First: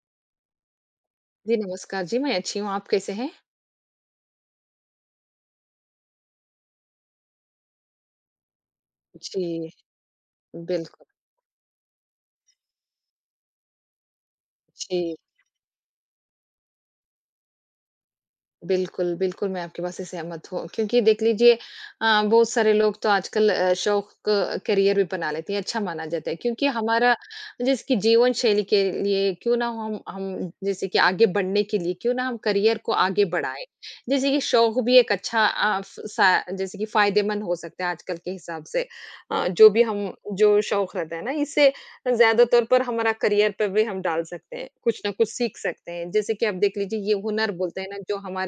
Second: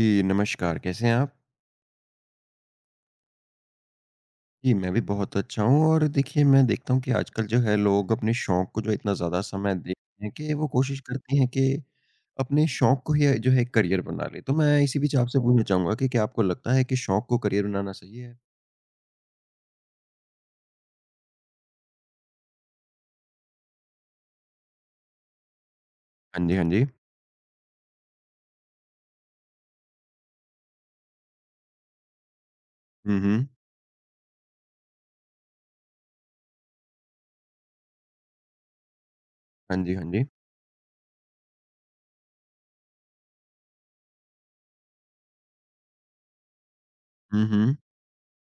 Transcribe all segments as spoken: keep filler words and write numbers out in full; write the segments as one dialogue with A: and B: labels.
A: जी, नमस्कार, कैसे हैं आप?
B: जी, नमस्कार जी, मैं अच्छी हूँ, आप कैसे हैं?
A: जी, मैं भी बहुत अच्छा हूँ और देखिए मैं देखता हूँ कि आजकल जो है लोग अपने शौक को जो इतना ज़्यादा
B: जी,
A: समय देते हैं कि वो कोशिश
B: बिल्कुल।
A: करते हैं कि अपने शौक को ही जो है एक करियर बना लें। तो मैं इसी बीच
B: जी,
A: आपसे पूछना चाहूँगा कि क्या आपको लगता है कि शौक को करियर बनाना सही है?
B: बिल्कुल, बिल्कुल, मैं आपकी बात से सहमत हूँ क्योंकि देख लीजिए अ, बहुत सारे लोग तो आजकल अ, शौक करियर भी बना लेते हैं, अच्छा माना जाता है
A: हाँ जी, हाँ
B: क्योंकि
A: जी।
B: हमारा जैसे कि जीवन शैली के लिए क्यों ना हम हम जैसे कि आगे बढ़ने के लिए क्यों ना हम करियर को
A: हुँ,
B: आगे
A: हुँ।
B: बढ़ाएँ। जैसे कि शौक भी एक अच्छा अ, फ सा जैसे कि फ़ायदेमंद हो सकता है आजकल के हिसाब से। अ, जो
A: हाँ
B: भी
A: जी, हाँ
B: हम
A: जी।
B: जो शौक रहता है ना इससे ज़्यादातर पर हमारा करियर पे भी हम डाल सकते हैं, कुछ ना कुछ सीख सकते हैं। जैसे कि आप देख लीजिए ये
A: हुँ,
B: हुनर
A: हुँ।
B: बोलते हैं ना जो हमारे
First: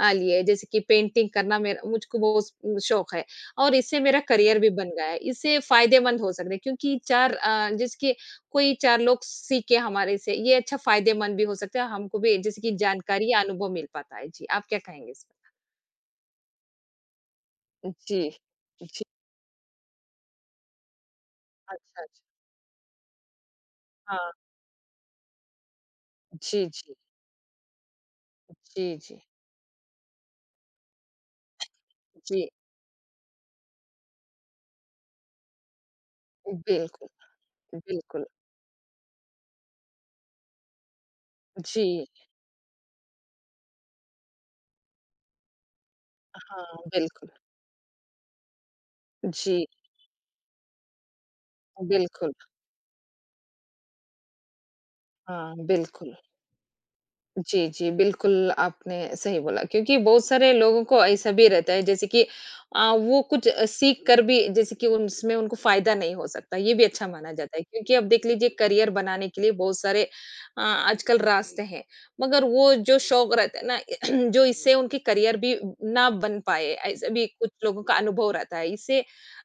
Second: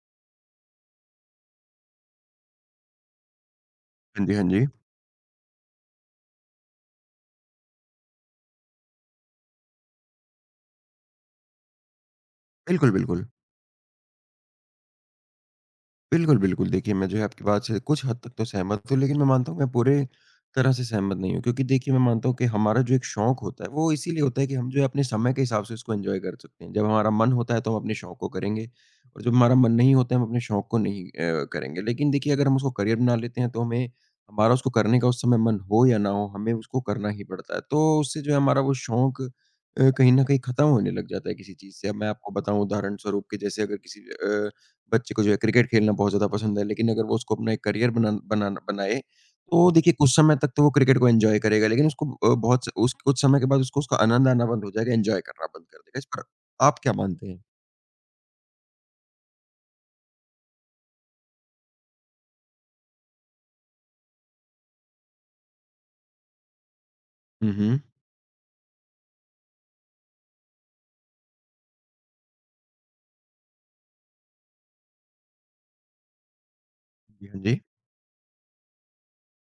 B: अ, लिए जैसे कि पेंटिंग करना मेरा मुझको बहुत उम, शौक है और इससे मेरा
A: हाँ जी, हाँ
B: करियर
A: जी।
B: भी बन गया है। इससे फ़ायदेमंद हो सकते हैं क्योंकि चार अ, जैसे कि कोई चार लोग सीखे हमारे से ये अच्छा फ़ायदेमंद भी हो सकता है, हमको भी जैसे कि
A: बिल्कुल, बिल्कुल।
B: जानकारी या अनुभव मिल पाता है। जी, आप क्या कहेंगे इस पर?
A: बिल्कुल, बिल्कुल। देखिए, मैं जो है आपकी बात से कुछ हद
B: जी।
A: तक तो सहमत हूँ,
B: जी,
A: लेकिन मैं मानता हूँ मैं पूरे तरह से सहमत नहीं हूँ क्योंकि देखिए मैं
B: अच्छा, अच्छा।
A: मानता हूँ कि हमारा जो एक शौक होता है, वो इसीलिए
B: हाँ,
A: होता है कि हम जो है अपने समय के हिसाब से उसको एन्जॉय कर सकते
B: जी,
A: हैं। जब
B: जी।
A: हमारा मन होता है तो हम अपने शौक को करेंगे
B: जी,
A: और
B: जी।
A: जब हमारा मन नहीं होता है हम अपने शौक को नहीं अ, करेंगे। लेकिन देखिए अगर
B: जी,
A: हम उसको करियर बना लेते हैं तो हमें हमारा उसको करने का उस समय मन हो या ना हो, हमें उसको करना
B: बिल्कुल,
A: ही पड़ता है। तो उससे
B: बिल्कुल।
A: जो है हमारा वो शौक अ, कहीं न कहीं खत्म होने लग जाता है किसी चीज़ से। अब
B: जी।
A: मैं आपको बताऊँ उदाहरण स्वरूप कि जैसे अगर किसी अ बच्चे को जो है क्रिकेट खेलना बहुत ज़्यादा पसंद है,
B: हाँ,
A: लेकिन अगर वो
B: बिल्कुल।
A: उसको अपना एक करियर बना बनाना बनाए,
B: जी,
A: तो देखिए कुछ समय तक तो वो क्रिकेट को एन्जॉय करेगा, लेकिन उसको
B: बिल्कुल।
A: अ, बहुत स उस कुछ समय के बाद उसको उसका आनंद आना बंद हो जाएगा, एन्जॉय करना बंद
B: हाँ,
A: कर देगा। इस
B: बिल्कुल।
A: पर आप क्या मानते हैं?
B: जी, जी, बिल्कुल आपने सही बोला क्योंकि बहुत सारे लोगों को ऐसा भी रहता है जैसे कि अ, वो कुछ अ, सीख कर भी जैसे कि उसमें उनको फ़ायदा नहीं हो सकता, ये भी अच्छा माना
A: हुँ,
B: जाता है
A: हुँ।
B: क्योंकि अब देख लीजिए करियर बनाने के लिए बहुत सारे अ, आजकल रास्ते हैं, मगर वो जो शौक रहता है ना जो इससे उनकी करियर भी ना बन पाए, ऐसा
A: जी,
B: भी
A: हाँ
B: कुछ
A: जी।
B: लोगों का अनुभव रहता है। इससे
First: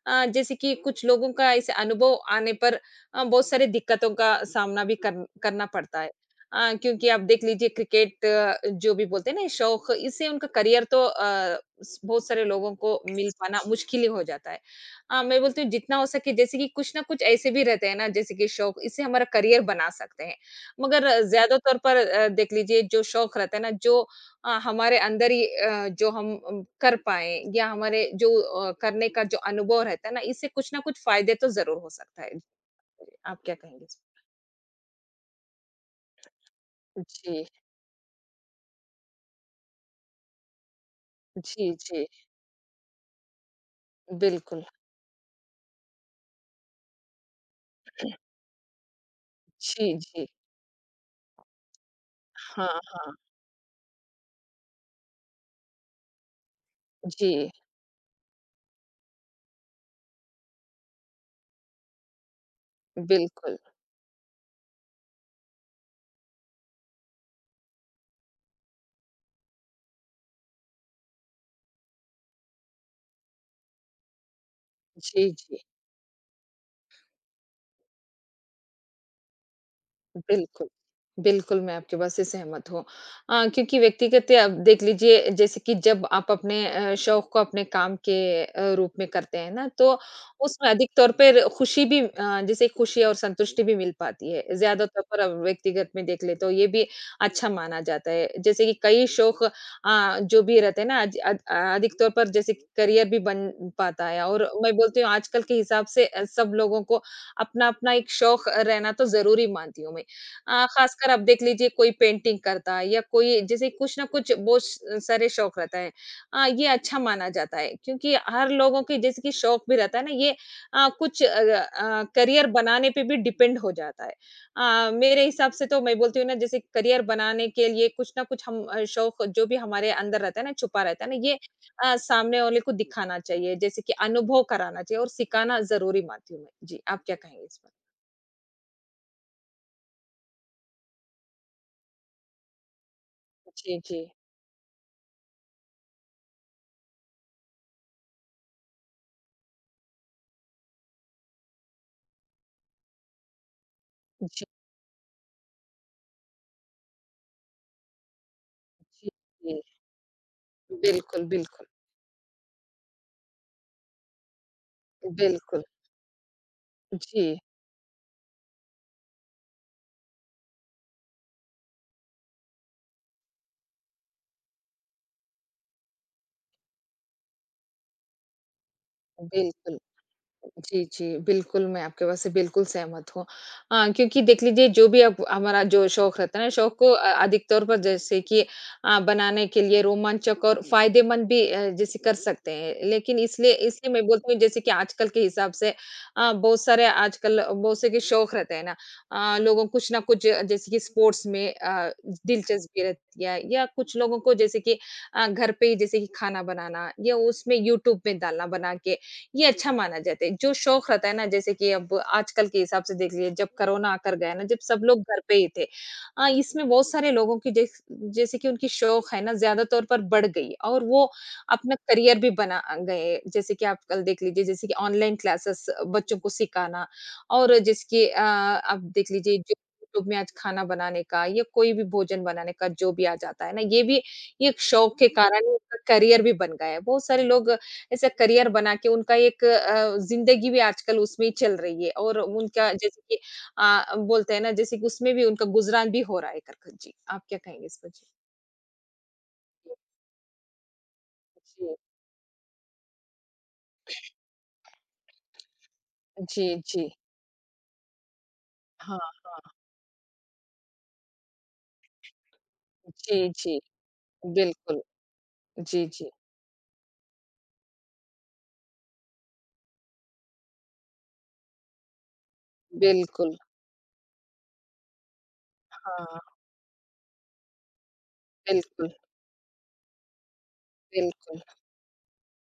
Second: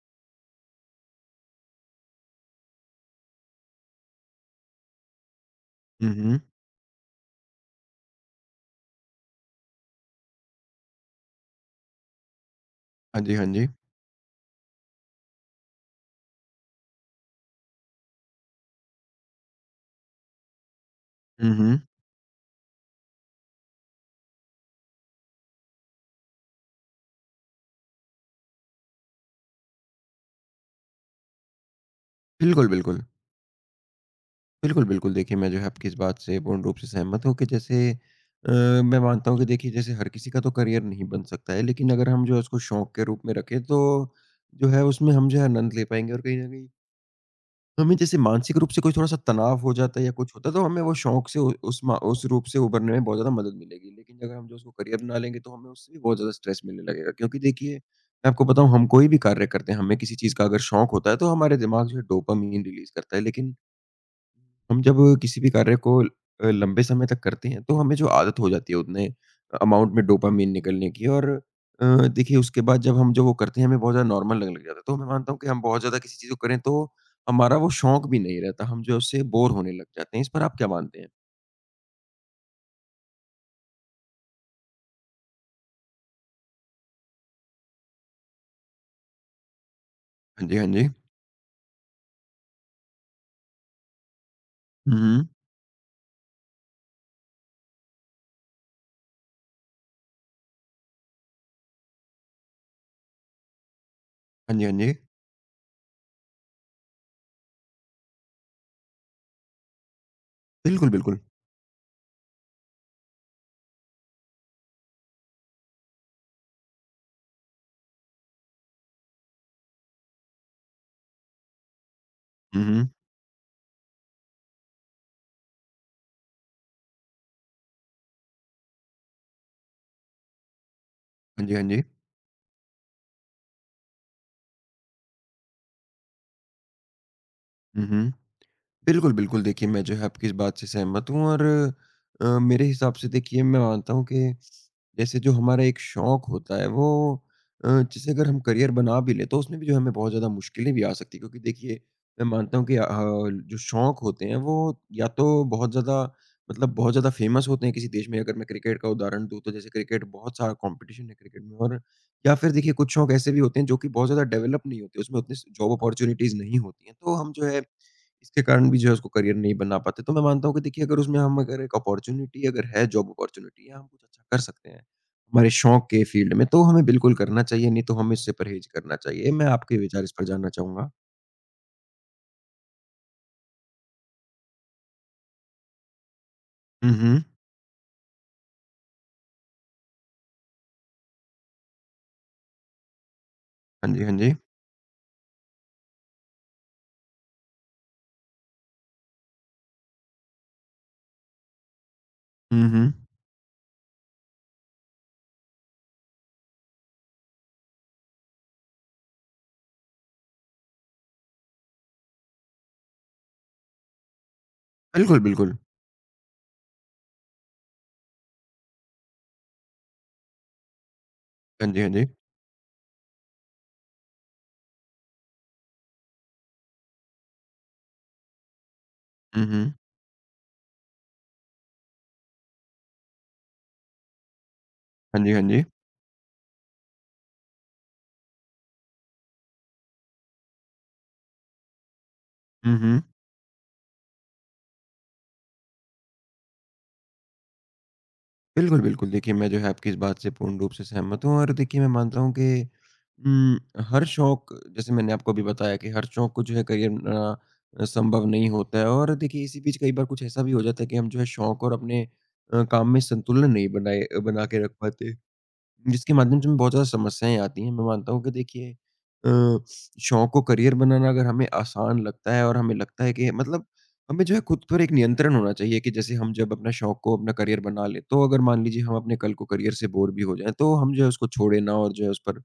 B: अ, जैसे कि कुछ लोगों का ऐसे अनुभव आने पर अ, बहुत सारी दिक्कतों का सामना भी कर करना पड़ता
A: हुँ,
B: है।
A: हुँ।
B: अ, क्योंकि आप देख लीजिए क्रिकेट अ, जो भी बोलते हैं ना ये शौक इससे उनका करियर तो अ, स- बहुत सारे लोगों को
A: हाँ
B: मिल
A: जी, हाँ
B: पाना
A: जी।
B: मुश्किल ही हो जाता है। अ, मैं बोलती हूँ जितना हो सके जैसे कि कुछ ना कुछ ऐसे भी रहते हैं ना जैसे कि शौक इससे हमारा करियर बना सकते हैं मगर अ,
A: हुँ,
B: ज्यादा तौर
A: हुँ।
B: पर अ, देख लीजिए जो शौक रहता है ना जो अ, हमारे अंदर ही अ, जो हम अम, कर पाए या हमारे जो अ, करने का जो अनुभव रहता है ना इससे कुछ ना कुछ फायदे तो जरूर हो सकता है।
A: बिल्कुल, बिल्कुल।
B: आप क्या कहेंगे इस पे?
A: बिल्कुल, बिल्कुल, देखिए मैं जो है आपकी इस बात से पूर्ण रूप से सहमत हूँ कि
B: जी
A: जैसे अ, मैं मानता हूँ कि देखिए जैसे हर किसी का तो करियर नहीं बन सकता है,
B: जी
A: लेकिन
B: जी
A: अगर हम जो है उसको शौक के रूप में रखें, तो
B: बिल्कुल
A: जो है उसमें हम जो है आनंद ले पाएँगे और कहीं न कहीं तो हमें जैसे मानसिक रूप से कोई थोड़ा-सा तनाव हो
B: जी,
A: जाता है या
B: जी।
A: कुछ होता है, तो हमें वो शौक से उ उस मा उस रूप से
B: हाँ,
A: उभरने में
B: हाँ।
A: बहुत ज़्यादा मदद मिलेगी। लेकिन अगर हम जो उसको करियर बना लेंगे, तो हमें उससे भी बहुत ज़्यादा स्ट्रेस मिलने लगेगा। क्योंकि
B: जी,
A: देखिए, मैं आपको बताऊँ हम कोई भी कार्य करते हैं, हमें किसी चीज़ का अगर शौक होता है, तो हमारे दिमाग जो है डोपामाइन रिलीज़ करता है। लेकिन
B: बिल्कुल।
A: हम जब किसी भी कार्य को अ, लंबे समय तक करते हैं, तो हमें जो आदत हो जाती है उतने अमाउंट में डोपामाइन निकलने की और अ, देखिए उसके बाद जब हम जो वो करते हैं हमें बहुत ज़्यादा नॉर्मल लगने लग जाता है। तो मैं
B: जी,
A: मानता हूँ कि हम
B: जी।
A: बहुत ज़्यादा किसी चीज़ को करें तो हमारा वो शौक भी नहीं रहता, हम जो है उससे बोर होने लग जाते हैं। इस पर आप क्या
B: बिल्कुल,
A: मानते हैं?
B: बिल्कुल, मैं आपकी बात से सहमत हूँ। अ, क्योंकि व्यक्तिगत आप देख लीजिए जैसे कि जब आप अपने अ, शौक को अपने काम के अ, रूप में करते हैं ना, तो
A: हाँ जी, हाँ
B: उसमें
A: जी।
B: अधिक तौर पर खुशी भी अ, जैसे खुशी और संतुष्टि भी मिल पाती है। ज़्यादा
A: हुँ,
B: तौर पर
A: हुँ।
B: अब व्यक्तिगत में देख ले तो ये भी अच्छा माना जाता है। जैसे कि कई शौक अ, जो भी रहते हैं ना आज अ, अधिक तौर पर जैसे कि करियर भी बन पाता है और
A: हाँ जी, हाँ
B: मैं
A: जी।
B: बोलती हूँ आजकल के हिसाब से अ, सब लोगों को अपना-अपना एक शौक रहना तो ज़रूरी मानती हूँ मैं। अ,
A: बिल्कुल,
B: खासकर
A: बिल्कुल।
B: आप देख लीजिए कोई पेंटिंग करता है या कोई जैसे कुछ ना कुछ बहुत स सारे शौक रहता है। अ, ये अच्छा माना जाता है क्योंकि हर लोगों के जैसे कि शौक भी रहता है ना ये अ, कुछ अ अ, करियर
A: हुँ, हुँ।
B: बनाने पे भी डिपेंड हो जाता है। अ, मेरे हिसाब से तो मैं बोलती हूँ ना जैसे करियर बनाने के लिए कुछ ना कुछ हम अ, शौक जो भी हमारे अंदर रहता है ना छुपा रहता है ना ये
A: हाँ जी, हाँ जी।
B: अ, सामने वाले को दिखाना चाहिए जैसे कि अनुभव कराना चाहिए और सिखाना ज़रूरी मानती हूँ मैं। जी, आप क्या कहेंगे इस पर?
A: हुँ, हुँ। बिल्कुल, बिल्कुल। देखिए, मैं जो है आपकी इस बात से सहमत हूँ और अ, मेरे हिसाब से देखिए मैं
B: जी,
A: मानता
B: जी।
A: हूँ कि जैसे जो हमारा एक शौक होता है वो अ, जैसे अगर हम करियर बना भी लें तो उसमें भी जो है हमें बहुत ज़्यादा मुश्किलें भी आ सकती हैं क्योंकि देखिए मैं मानता हूँ कि अ, जो शौक होते हैं
B: जी,
A: वो या तो बहुत ज़्यादा मतलब बहुत ज़्यादा फ़ेमस होते हैं किसी देश में। अगर मैं क्रिकेट का
B: जी,
A: उदाहरण दूँ तो
B: जी।
A: जैसे क्रिकेट बहुत सारा कॉम्पिटिशन है
B: बिल्कुल,
A: क्रिकेट में
B: बिल्कुल,
A: और या फिर देखिए कुछ शौक ऐसे भी होते हैं जो कि बहुत ज़्यादा डेवलप नहीं होते, उसमें उतनी स
B: बिल्कुल।
A: जॉब अपॉर्च्युनिटीज़ नहीं होती हैं। तो
B: जी,
A: हम जो है इसके कारण भी जो है उसको करियर नहीं बना पाते। तो मैं मानता हूँ कि देखिए अगर उसमें हम अगर एक अपॉर्च्युनिटी अगर है जॉब अपॉर्च्युनिटी या हम कुछ अच्छा कर सकते हैं, हमारे शौक के फील्ड में तो हमें बिल्कुल करना चाहिए, नहीं तो हमें इससे परहेज़ करना चाहिए। मैं आपके
B: बिल्कुल।
A: विचार इस पर जानना
B: जी,
A: चाहूँगा।
B: जी। बिल्कुल, मैं आपके बात से बिल्कुल सहमत हूँ। अ, क्योंकि देख लीजिए जो भी अब हमारा जो शौक रहता है ना, शौक को
A: हुँ,
B: अ,
A: हुँ।
B: अधिक तौर पर जैसे कि अ, बनाने के लिए रोमांचक और फ़ायदेमंद भी अ, जैसे कर सकते हैं। लेकिन इसलिए इसलिए
A: हाँ जी,
B: मैं
A: हाँ
B: बोलती
A: जी।
B: हूँ जैसे कि आजकल के हिसाब से अ, बहुत सारे आजकल बहुत से के शौक रहते हैं ना अ, लोगों को कुछ ना कुछ अ, जैसे कि स्पोर्ट्स में अ,
A: हुँ,
B: दिलचस्पी
A: हुँ।
B: रहती है या कुछ लोगों को जैसे कि अ, घर पे ही जैसे कि खाना बनाना या उसमें यूट्यूब में डालना बना के ये अच्छा माना जाता है। जो शौक रहता है ना जैसे कि अब आजकल के हिसाब से देख लीजिए जब कोरोना आकर गया ना, जब सब लोग
A: बिल्कुल,
B: घर पे ही
A: बिल्कुल।
B: थे। अ, इसमें बहुत सारे लोगों की जैस जैसे कि उनकी शौक है ना ज़्यादा तौर पर बढ़ गई और वो
A: हाँ
B: अपना
A: जी, हाँ जी।
B: करियर भी बना अ, गए। जैसे कि आप कल देख लीजिए जैसे कि ऑनलाइन क्लासेस बच्चों को सिखाना और जैसे कि अ, आप देख लीजिए
A: हुँ,
B: जो
A: हुँ।
B: यूट्यूब में आज खाना बनाने का या कोई भी भोजन बनाने का जो भी आ जाता है ना, ये भी ये एक शौक के
A: हाँ जी, हाँ
B: कारण ही
A: जी।
B: उनका करियर भी बन गया है। बहुत सारे लोग ऐसा करियर बना के उनका एक अ, ज़िंदगी भी आजकल उसमें ही चल रही है और उनका
A: हुँ, हुँ।
B: जैसे कि अ, बोलते हैं ना जैसे कि उसमें भी उनका गुज़रान भी हो रहा है करके। जी, आप क्या कहेंगे इस पर? जी।
A: बिल्कुल, बिल्कुल। देखिए, मैं जो है आपकी इस बात से पूर्ण रूप से सहमत हूँ और देखिए मैं मानता हूँ कि उम, हर शौक जैसे मैंने आपको अभी बताया कि हर
B: जी,
A: शौक को जो
B: जी,
A: है करियर
B: जी।
A: बनाना अ, संभव नहीं होता है
B: हाँ,
A: और देखिए इसी
B: हाँ।
A: बीच कई बार कुछ ऐसा भी हो जाता है कि हम जो है शौक और अपने अ, काम में
B: जी,
A: संतुलन
B: जी,
A: नहीं बनाए बना के रख
B: बिल्कुल।
A: पाते।
B: जी, जी,
A: जिसके माध्यम से हमें बहुत ज़्यादा समस्याएँ आती हैं। मैं मानता हूँ कि देखिए अ, शौक को करियर बनाना अगर हमें आसान लगता है और हमें लगता है कि
B: बिल्कुल।
A: मतलब हमें जो है खुद पर एक नियंत्रण होना चाहिए कि जैसे
B: हाँ,
A: हम जब अपना शौक को अपना करियर बना लें, तो अगर मान लीजिए
B: बिल्कुल,
A: हम अपने कल को करियर से बोर भी हो जाएँ, तो हम जो है उसको
B: बिल्कुल।
A: छोड़े ना और जो है उस पर अ,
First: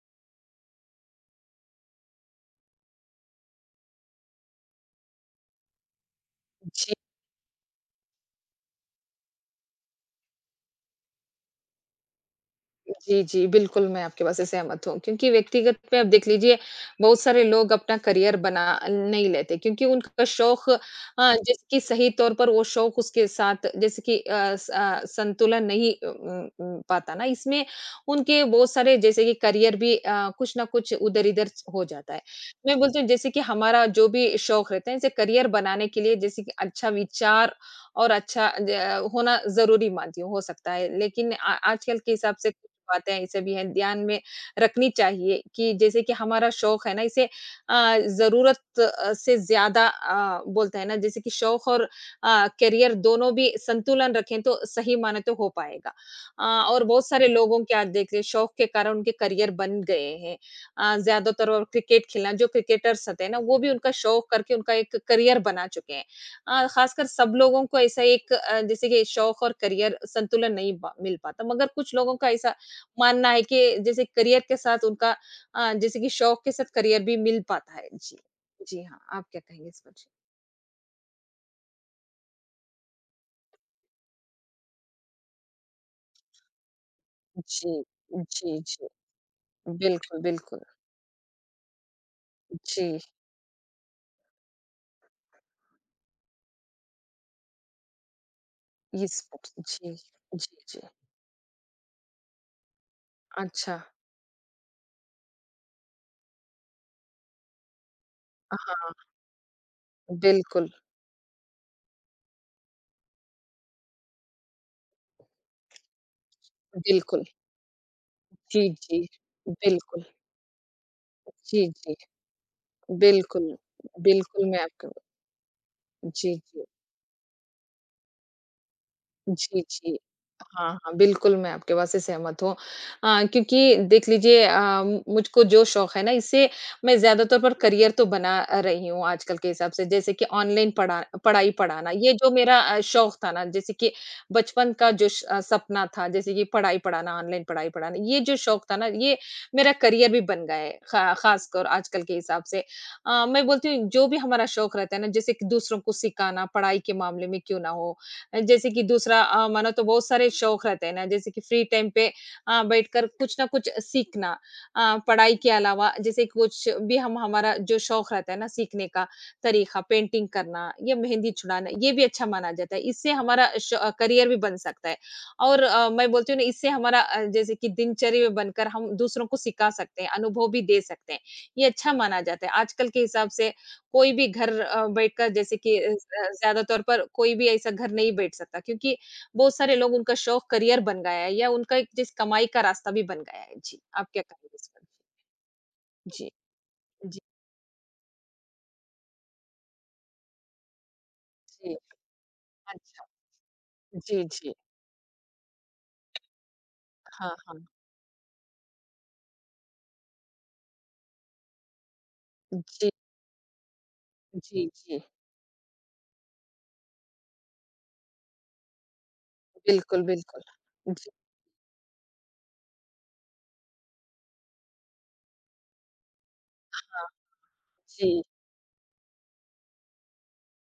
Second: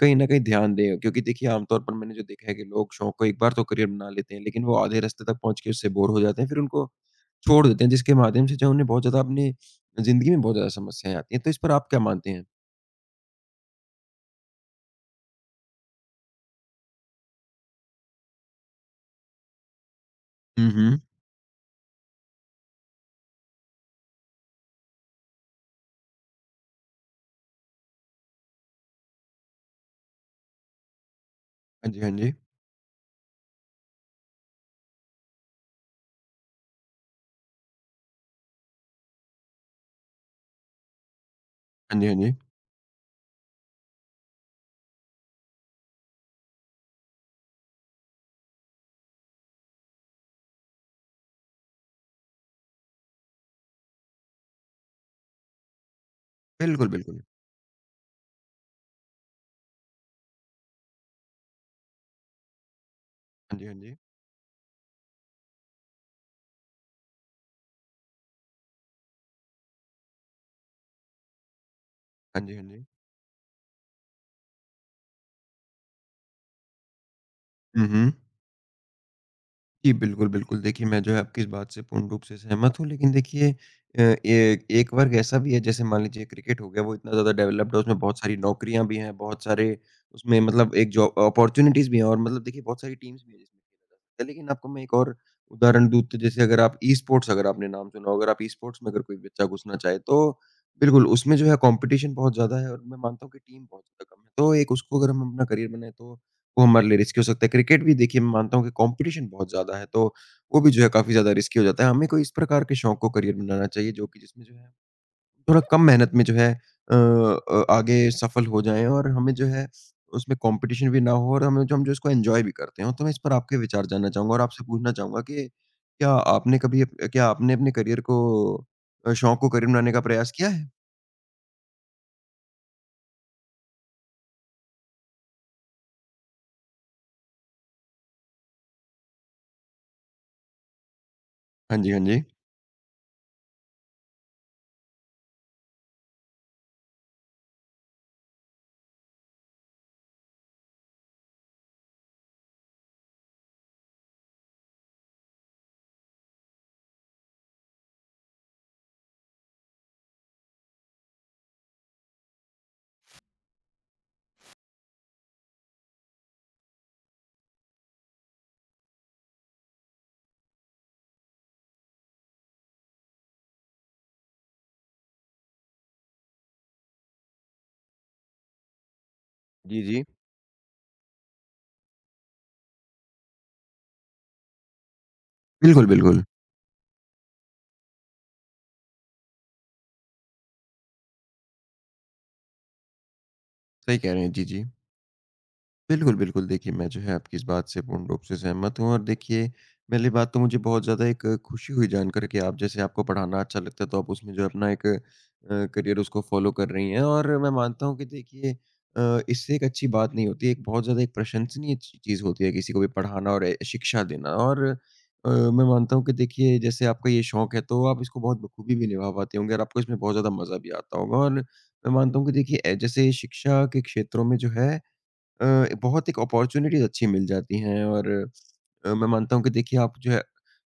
A: कहीं न कहीं ध्यान दें। क्योंकि देखिए आमतौर पर मैंने जो देखा है कि लोग शौक को एक बार तो करियर बना लेते हैं, लेकिन वो आधे रास्ते तक पहुँच के उससे बोर हो जाते हैं, फिर उनको
B: जी।
A: छोड़ देते हैं, जिसके माध्यम से जो है उन्हें बहुत ज़्यादा अपनी ज़िंदगी में बहुत ज़्यादा समस्याएँ आती हैं। तो इस पर आप क्या मानते हैं?
B: जी, जी, बिल्कुल, मैं आपकी बात से सहमत हूँ क्योंकि व्यक्तिगत पे आप देख लीजिए बहुत सारे लोग अपना करियर बना नहीं लेते क्योंकि उनका शौक
A: हुँ,
B: अ,
A: हुँ।
B: जैसे कि सही तौर पर वो शौक उसके साथ जैसे कि अ, स अ, संतुलन नहीं अ, उम उम, पाता ना इसमें उनके बहुत सारे जैसे कि करियर भी अ, कुछ न कुछ उधर-इधर च हो
A: हाँ जी, हाँ
B: जाता है।
A: जी।
B: मैं बोलती हूँ जैसे कि हमारा जो भी शौक रहता है जैसे करियर बनाने के लिए जैसे कि अच्छा विचार और अच्छा ज होना ज़रूरी मानती हूँ, हो सकता है लेकिन आ आजकल
A: हाँ जी,
B: के
A: हाँ जी।
B: हिसाब से बातें ऐसे भी हैं, ध्यान में रखनी चाहिए कि जैसे कि हमारा शौक है ना इसे अ, ज़रूरत अ, से ज़्यादा अ, बोलते हैं ना जैसे कि शौक और अ, करियर दोनों भी संतुलन रखें तो सही माने तो हो पाएगा। अ, और
A: बिल्कुल,
B: बहुत
A: बिल्कुल।
B: सारे लोगों के आज देख रहे शौक के कारण उनके करियर बन गए हैं। अ, ज़्यादातर और क्रिकेट खेलना जो क्रिकेटर्स होते हैं ना
A: हाँ
B: वो
A: जी,
B: भी
A: हाँ
B: उनका
A: जी।
B: शौक करके उनका एक करियर बना चुके हैं। अ, ख़ासकर सब लोगों को ऐसा एक अ, जैसे कि शौक और करियर संतुलन नहीं ब मिल पाता मगर कुछ लोगों का
A: हाँ जी,
B: ऐसा
A: हाँ जी।
B: मानना है कि जैसे करियर के साथ उनका अ, जैसे कि शौक के साथ करियर भी मिल पाता
A: हुँ,
B: है।
A: हुँ।
B: जी। जी हाँ, आप क्या कहेंगे इस
A: जी,
B: पर?
A: बिल्कुल, बिल्कुल। देखिए, मैं जो है आपकी इस बात से पूर्ण रूप से सहमत हूँ, लेकिन देखिए अ, ए एक वर्ग ऐसा भी है जैसे मान लीजिए क्रिकेट हो गया, वो इतना ज़्यादा
B: जी।
A: डेवलप्ड है, उसमें बहुत
B: जी,
A: सारी
B: जी,
A: नौकरियाँ
B: जी।
A: भी हैं, बहुत सारे
B: बिल्कुल,
A: उसमें
B: बिल्कुल।
A: मतलब एक जॉब अपॉर्च्युनिटीज़ भी हैं और मतलब देखिए बहुत सारी
B: जी,
A: टीम्स भी हैं जिसमें खेला जा सकता है। लेकिन आपको मैं एक और उदाहरण दूँ तो जैसे अगर आप ई-स्पोर्ट्स अगर आपने नाम सुना हो, अगर आप ई-स्पोर्ट्स में अगर
B: ये
A: कोई बच्चा
B: स्पोर्ट्स
A: घुसना
B: जी,
A: चाहे तो
B: जी, जी।
A: बिल्कुल, उसमें जो है कॉम्पिटिशन बहुत ज़्यादा है और मैं मानता हूँ कि टीम
B: अच्छा,
A: बहुत ज़्यादा कम है। तो एक उसको अगर हम अपना करियर बनाएँ तो वो हमारे लिए रिस्की हो सकता है। क्रिकेट भी देखिए मैं मानता हूँ कि
B: हाँ,
A: कॉम्पिटिशन बहुत ज़्यादा है, तो वो भी
B: बिल्कुल,
A: जो है काफ़ी ज़्यादा रिस्की हो जाता है। हमें कोई इस प्रकार के शौक को करियर बनाना चाहिए जो कि जिसमें जो है थोड़ा कम मेहनत में जो है अ
B: बिल्कुल।
A: अ, आगे सफल हो
B: जी,
A: जाएँ
B: जी,
A: और हमें जो है
B: बिल्कुल।
A: उसमें कॉम्पिटिशन भी ना हो और हमें
B: जी,
A: जो हम जो
B: जी,
A: इसको एन्जॉय भी करते हों। तो मैं इस पर
B: बिल्कुल,
A: आपके विचार जानना चाहूँगा और
B: बिल्कुल मैं
A: आपसे पूछना
B: आपको
A: चाहूँगा कि क्या
B: जी,
A: आपने
B: जी।
A: कभी अप क्या आपने अपने करियर को अ, शौक को
B: जी,
A: करियर बनाने
B: जी।
A: का प्रयास किया है?
B: हाँ, हाँ, बिल्कुल, मैं आपके बात से सहमत हूँ। अ, क्योंकि देख लीजिए अ, मुझको जो शौक है ना, इससे मैं ज़्यादा तौर पर करियर तो बना रही हूँ आजकल के हिसाब से, जैसे कि ऑनलाइन पढ़ा पढ़ाई
A: हाँ जी,
B: पढ़ाना,
A: हाँ
B: ये
A: जी।
B: जो मेरा अ, शौक था ना, जैसे कि बचपन का जो श अ, सपना था, जैसे कि पढ़ाई पढ़ाना, ऑनलाइन पढ़ाई पढ़ाना, ये जो शौक था ना, ये मेरा करियर भी बन गया है, खा ख़ासकर आजकल के हिसाब से। अ, मैं बोलती हूँ, जो भी हमारा शौक रहता है ना, जैसे कि दूसरों को सिखाना, पढ़ाई के मामले में क्यों ना हो, जैसे कि दूसरा अ, मानो तो बहुत सारे शौक रहते हैं ना जैसे कि फ्री टाइम पे अ, बैठकर कुछ ना कुछ सीखना अ, पढ़ाई के अलावा जैसे कुछ भी हम हमारा जो शौक रहता है ना सीखने का तरीका पेंटिंग करना या मेहंदी छुड़ाना ये भी अच्छा माना जाता है इससे हमारा करियर भी बन सकता है और अ, मैं बोलती हूँ ना इससे हमारा अ, जैसे कि दिनचर्या में बनकर हम दूसरों को सिखा
A: जी, जी।
B: सकते हैं अनुभव भी दे सकते हैं ये अच्छा माना जाता है आजकल के हिसाब से कोई भी घर अ, बैठकर जैसे कि
A: बिल्कुल,
B: अ,
A: बिल्कुल।
B: ज़्यादा तौर पर कोई भी ऐसा घर नहीं बैठ सकता क्योंकि बहुत सारे लोग उनका शौक करियर बन गया है या उनका एक जिस कमाई का रास्ता भी बन गया है। जी,
A: सही
B: आप
A: कह रहे
B: क्या
A: हैं। जी,
B: कहेंगे
A: जी।
B: इस पर?
A: बिल्कुल,
B: जी,
A: बिल्कुल। देखिए, मैं जो है
B: जी,
A: आपकी इस बात से पूर्ण रूप से सहमत हूँ और देखिए, पहली बात तो मुझे बहुत ज़्यादा एक खुशी
B: जी।
A: हुई जानकर कि आप जैसे
B: अच्छा।
A: आपको पढ़ाना अच्छा लगता है, तो आप
B: जी,
A: उसमें जो है
B: जी।
A: अपना एक अ, करियर उसको फ़ॉलो कर रही हैं और
B: हाँ,
A: मैं
B: हाँ।
A: मानता हूँ कि देखिए अ, इससे एक अच्छी बात नहीं होती है, एक बहुत ज़्यादा एक प्रशंसनीय ची चीज़ होती है किसी को भी
B: जी,
A: पढ़ाना और ए, शिक्षा देना और
B: जी, जी।
A: अ, मैं मानता हूँ कि देखिए जैसे आपका ये शौक है, तो आप इसको बहुत बखूबी भी निभा पाते होंगे और आपको इसमें
B: बिल्कुल,
A: बहुत ज़्यादा
B: बिल्कुल।
A: मज़ा भी आता
B: जी,
A: होगा और मैं मानता हूँ कि देखिए ए, जैसे शिक्षा के क्षेत्रों में जो है अ, बहुत एक अपॉर्च्युनिटीज़ अच्छी
B: हाँ।
A: मिल जाती हैं और
B: जी,
A: अ, मैं मानता हूँ कि देखिए आप जो है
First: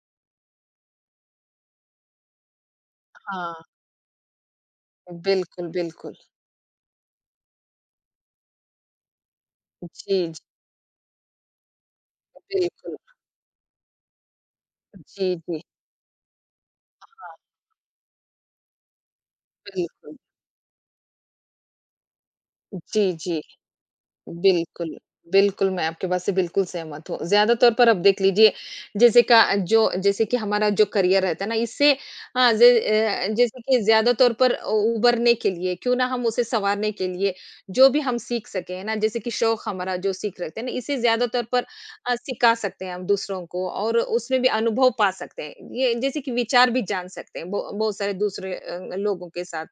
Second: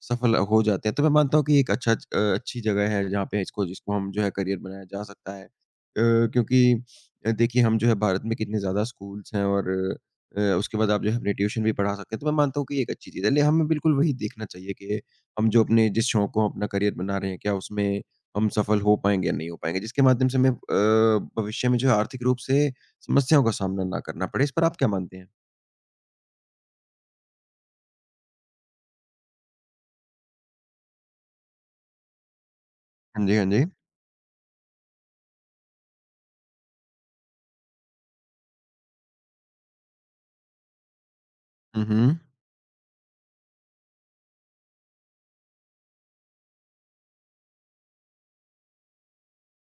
A: सफल हो जाते हैं। तो मैं मानता हूँ कि एक अच्छा अ, अच्छी जगह है जहाँ पे
B: हाँ।
A: इसको जिसको हम जो है करियर बनाया जा सकता है। अ,
B: बिल्कुल, बिल्कुल।
A: क्योंकि अ, देखिए हम जो है भारत में कितने ज़्यादा स्कूल्स हैं और
B: जी,
A: अ,
B: जी।
A: उसके बाद आप जो है अपने ट्यूशन भी पढ़ा सकते हैं। तो मैं मानता हूँ कि ये एक
B: बिल्कुल।
A: अच्छी चीज़ है। ले हमें बिल्कुल वही देखना चाहिए कि
B: जी,
A: हम
B: जी।
A: जो अपने जिस शौक को अपना करियर बना रहे
B: हाँ,
A: हैं, क्या उसमें हम सफल हो पाएँगे या नहीं हो पाएँगे। जिसके
B: बिल्कुल।
A: माध्यम से हमें अ, भविष्य में जो है आर्थिक रूप से
B: जी, जी।
A: समस्याओं का सामना ना करना पड़े। इस पर आप क्या
B: बिल्कुल,
A: मानते हैं?
B: बिल्कुल, मैं आपके बात से बिल्कुल सहमत हूँ। ज़्यादा तौर पर आप देख लीजिए जैसे का जो जैसे कि हमारा जो करियर रहता है ना इससे हाँ, ज
A: हाँ
B: अ,
A: जी, हाँ
B: जैसे
A: जी।
B: कि ज़्यादा तौर पर उ उभरने के लिए क्यों ना हम उसे सँवारने के लिए जो भी हम सीख सकें, है ना? जैसे कि शौक हमारा जो सीख रखते हैं ना इसे ज़्यादा तौर पर
A: हुँ,
B: अ,
A: हुँ।
B: सिखा सकते हैं हम दूसरों को और उसमें भी अनुभव पा सकते हैं। ये जैसे कि विचार भी जान सकते हैं बहु बहुत सारे दूसरे अ, लोगों के साथ।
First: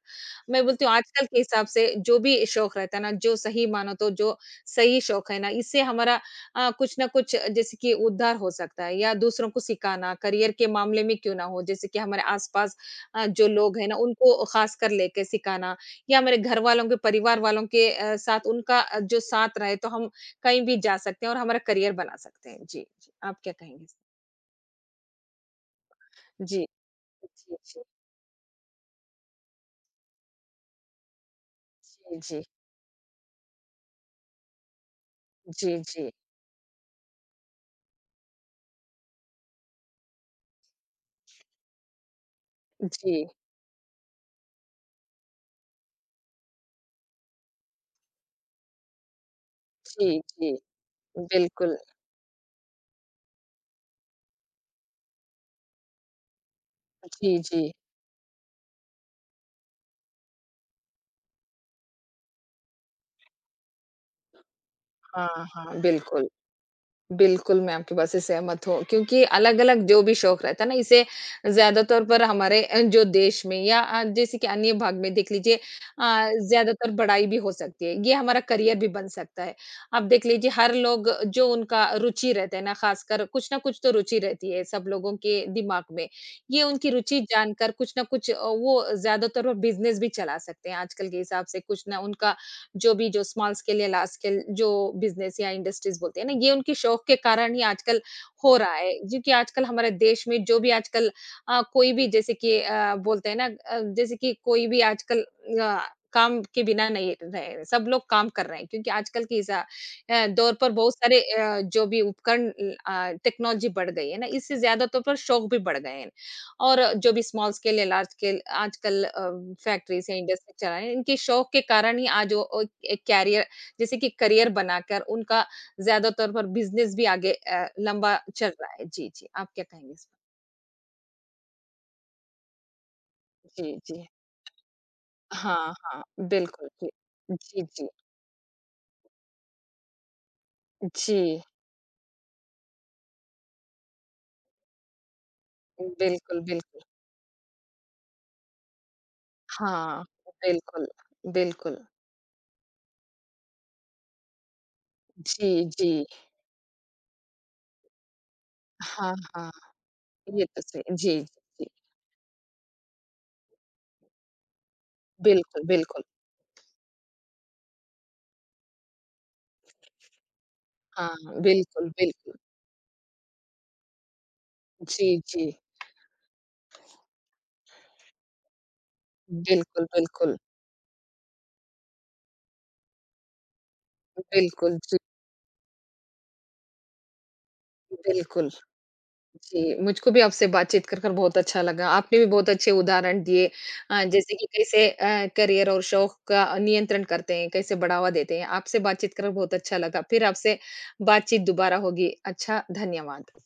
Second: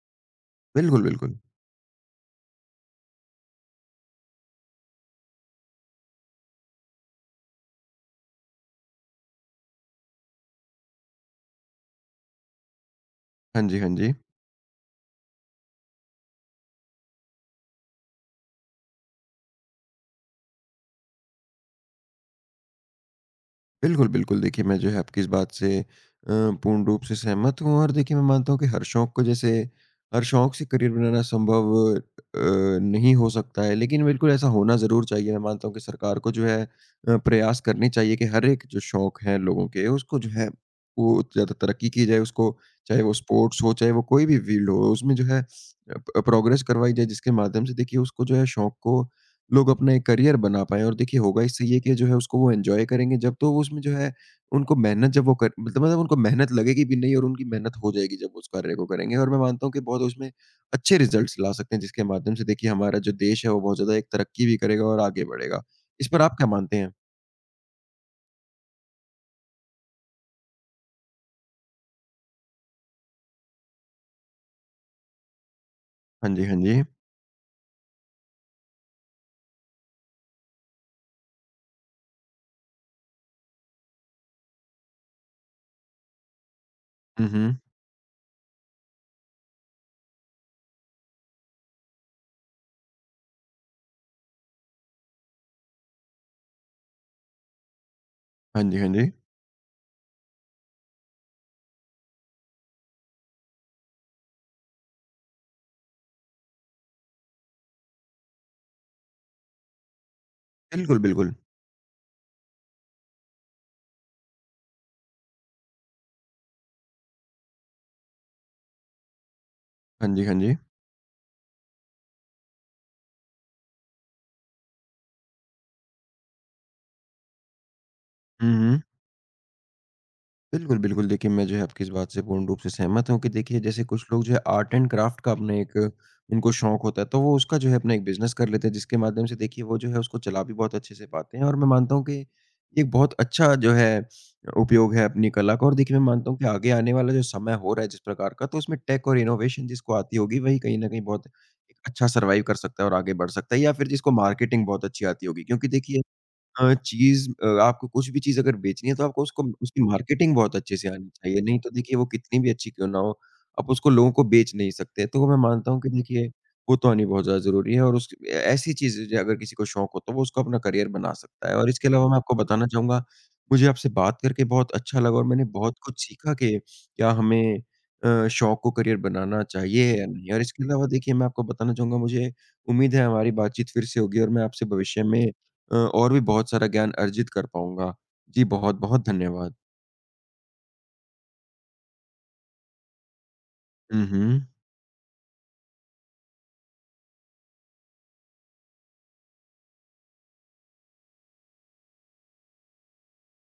B: मैं बोलती हूँ
A: बिल्कुल,
B: आजकल
A: बिल्कुल।
B: के हिसाब से जो भी शौक रहता है ना, जो सही मानो तो जो सही शौक है ना, इससे हमारा अ, कुछ ना कुछ जैसे कि उद्धार हो सकता है या दूसरों को सिखाना, करियर के मामले में क्यों ना हो, जैसे कि हमारे आस-पास अ, जो
A: हाँ जी,
B: लोग हैं
A: हाँ
B: ना,
A: जी।
B: उनको खासकर लेके सिखाना या हमारे घर वालों के, परिवार वालों के अ, साथ उनका अ, जो साथ रहे, तो हम कहीं भी जा सकते हैं और हमारा करियर बना सकते हैं। जी, जी, आप क्या कहेंगे?
A: बिल्कुल, बिल्कुल। देखिए, मैं जो है आपकी इस बात से अ,
B: जी,
A: पूर्ण रूप से
B: जी,
A: सहमत हूँ
B: जी,
A: और देखिए मैं मानता हूँ कि हर शौक को जैसे हर शौक से करियर बनाना संभव अ,
B: जी, जी,
A: नहीं हो सकता है, लेकिन बिल्कुल ऐसा होना ज़रूर चाहिए। मैं मानता हूँ
B: जी,
A: कि सरकार को जो है अ, प्रयास करने चाहिए कि हर एक जो शौक हैं लोगों के, उसको जो है वो ज़्यादा तरक्की की जाए, उसको
B: जी,
A: चाहे वो
B: जी,
A: स्पोर्ट्स हो, चाहे वो कोई भी फ़ील्ड हो, उसमें जो है अ, प प्रोग्रेस करवाई जाए जिसके माध्यम से देखिए उसको जो है शौक को लोग अपना एक
B: जी,
A: करियर
B: जी,
A: बना पाएँ और देखिए होगा इससे
B: बिल्कुल।
A: ये कि जो है उसको वो एन्जॉय करेंगे जब तो वो उसमें जो है उनको मेहनत जब वो कर मतलब मतलब उनको मेहनत लगेगी भी नहीं और
B: जी,
A: उनकी
B: जी।
A: मेहनत हो जाएगी जब वो उस कार्य को करेंगे और मैं मानता हूँ कि बहुत उसमें अच्छे रिज़ल्ट्स ला सकते हैं जिसके माध्यम से देखिए हमारा जो देश है वो बहुत ज़्यादा एक तरक्की भी करेगा और आगे
B: हाँ,
A: बढ़ेगा।
B: हाँ,
A: इस पर
B: बिल्कुल।
A: आप क्या मानते हैं?
B: बिल्कुल, मैं आपकी बात से सहमत हूँ क्योंकि अलग-अलग जो भी शौक रहता है ना, इसे ज़्यादा तौर पर हमारे अ, जो देश में या अ, जैसे कि अन्य भाग में देख लीजिए अ,
A: हाँ जी, हाँ जी।
B: ज़्यादातर बड़ाई भी हो सकती है। ये हमारा करियर भी बन सकता है। आप देख लीजिए हर लोग जो उनका रुचि रहता है ना, खासकर कुछ ना कुछ तो रुचि रहती है सब लोगों के दिमाग में। ये उनकी रुचि
A: हुँ, हुँ।
B: जानकर कुछ ना कुछ अ, वो ज़्यादातर वो बिज़नेस भी चला सकते हैं आजकल के हिसाब से। कुछ ना उनका जो भी जो स्मॉल स्केल या लार्ज स्केल जो बिजनेस या इंडस्ट्रीज बोलते हैं ना ये उनके शौक के कारण ही आजकल हो
A: हाँ
B: रहा
A: जी, हाँ
B: है
A: जी।
B: क्योंकि आजकल हमारे देश में जो भी आजकल अ, कोई भी जैसे कि अ, बोलते हैं ना अ, जैसे कि कोई भी आजकल अ, काम के बिना नहीं रहे सब लोग काम कर रहे हैं क्योंकि आजकल की इस, अ, अ, दौर पर बहुत
A: बिल्कुल,
B: सारे
A: बिल्कुल।
B: अ, जो भी उपकरण टेक्नोलॉजी बढ़ गई है ना इससे ज्यादा तौर पर शौक भी बढ़ गए हैं ना। और जो भी स्मॉल स्केल या लार्ज स्केल आजकल अ, फैक्ट्रीज़
A: हाँ
B: हैं,
A: जी, हाँ
B: इंडस्ट्री
A: जी।
B: चला है, इनके शौक के कारण ही आज वो अ, एक कैरियर जैसे कि करियर बनाकर उनका ज़्यादा तौर पर बिज़नेस भी आगे अ, लंबा चल
A: हुँ,
B: रहा
A: हुँ।
B: है। जी, जी, आप क्या कहेंगे इस पर?
A: बिल्कुल, बिल्कुल। देखिए, मैं जो है आपकी इस बात से पूर्ण रूप से सहमत हूँ कि देखिए
B: जी,
A: जैसे
B: जी।
A: कुछ लोग जो है आर्ट एंड क्राफ़्ट का अपना
B: हाँ,
A: एक
B: हाँ,
A: उनको
B: बिल्कुल,
A: शौक
B: जी।
A: होता है, तो वो उसका
B: जी,
A: जो है
B: जी।
A: अपना एक बिज़नेस कर लेते हैं जिसके माध्यम से देखिए वो जो है उसको चला भी बहुत अच्छे से पाते
B: जी,
A: हैं और मैं मानता हूँ कि एक बहुत अच्छा जो है उपयोग है अपनी कला का और देखिए मैं मानता हूँ
B: बिल्कुल,
A: कि आगे
B: बिल्कुल।
A: आने वाला जो समय हो रहा है जिस प्रकार का, तो उसमें टेक और इनोवेशन जिसको
B: हाँ,
A: आती होगी वही कहीं
B: बिल्कुल,
A: न कहीं बहुत एक
B: बिल्कुल।
A: अच्छा सर्वाइव कर सकता है और आगे बढ़ सकता है या फिर जिसको मार्केटिंग बहुत अच्छी आती होगी।
B: जी,
A: क्योंकि देखिए
B: जी।
A: अ, चीज़ अ, आपको कुछ भी चीज़ अगर बेचनी है तो
B: हाँ,
A: आपको उसको
B: हाँ,
A: उसकी मार्केटिंग
B: ये
A: बहुत
B: तो
A: अच्छे से
B: सही
A: आनी
B: जी, जी,
A: चाहिए, नहीं
B: जी।
A: तो देखिए वो कितनी भी अच्छी क्यों ना हो, आप उसको लोगों को बेच नहीं सकते। तो मैं
B: बिल्कुल,
A: मानता हूँ कि
B: बिल्कुल।
A: देखिए वो तो आनी बहुत ज़्यादा ज़रूरी है और उस ए ऐसी चीज़ें जो अगर किसी को शौक हो तो वो उसको अपना करियर बना
B: हाँ,
A: सकता है। और इसके
B: बिल्कुल,
A: अलावा मैं
B: बिल्कुल।
A: आपको बताना चाहूँगा, मुझे आपसे बात करके बहुत अच्छा
B: जी,
A: लगा और मैंने
B: जी।
A: बहुत कुछ सीखा कि क्या हमें अ, शौक को करियर बनाना
B: बिल्कुल,
A: चाहिए या नहीं।
B: बिल्कुल।
A: और इसके अलावा देखिए मैं आपको बताना चाहूँगा मुझे उम्मीद है हमारी बातचीत फिर से होगी और मैं आपसे
B: बिल्कुल, जी,
A: भविष्य में अ, और भी बहुत सारा ज्ञान अर्जित कर पाऊँगा। जी,
B: बिल्कुल।
A: बहुत-बहुत धन्यवाद।
B: जी, मुझको भी आपसे बातचीत कर कर बहुत अच्छा लगा। आपने भी बहुत अच्छे उदाहरण दिए अ,
A: हुँ,
B: जैसे
A: हुँ।
B: कि कैसे अ, करियर और शौक का नियंत्रण करते हैं, कैसे बढ़ावा देते हैं। आपसे बातचीत कर बहुत अच्छा लगा। फिर आपसे बातचीत दोबारा होगी। अच्छा, धन्यवाद।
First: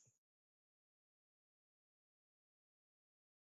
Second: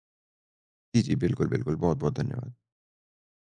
A: जी, जी, बिल्कुल, बिल्कुल। बहुत-बहुत धन्यवाद।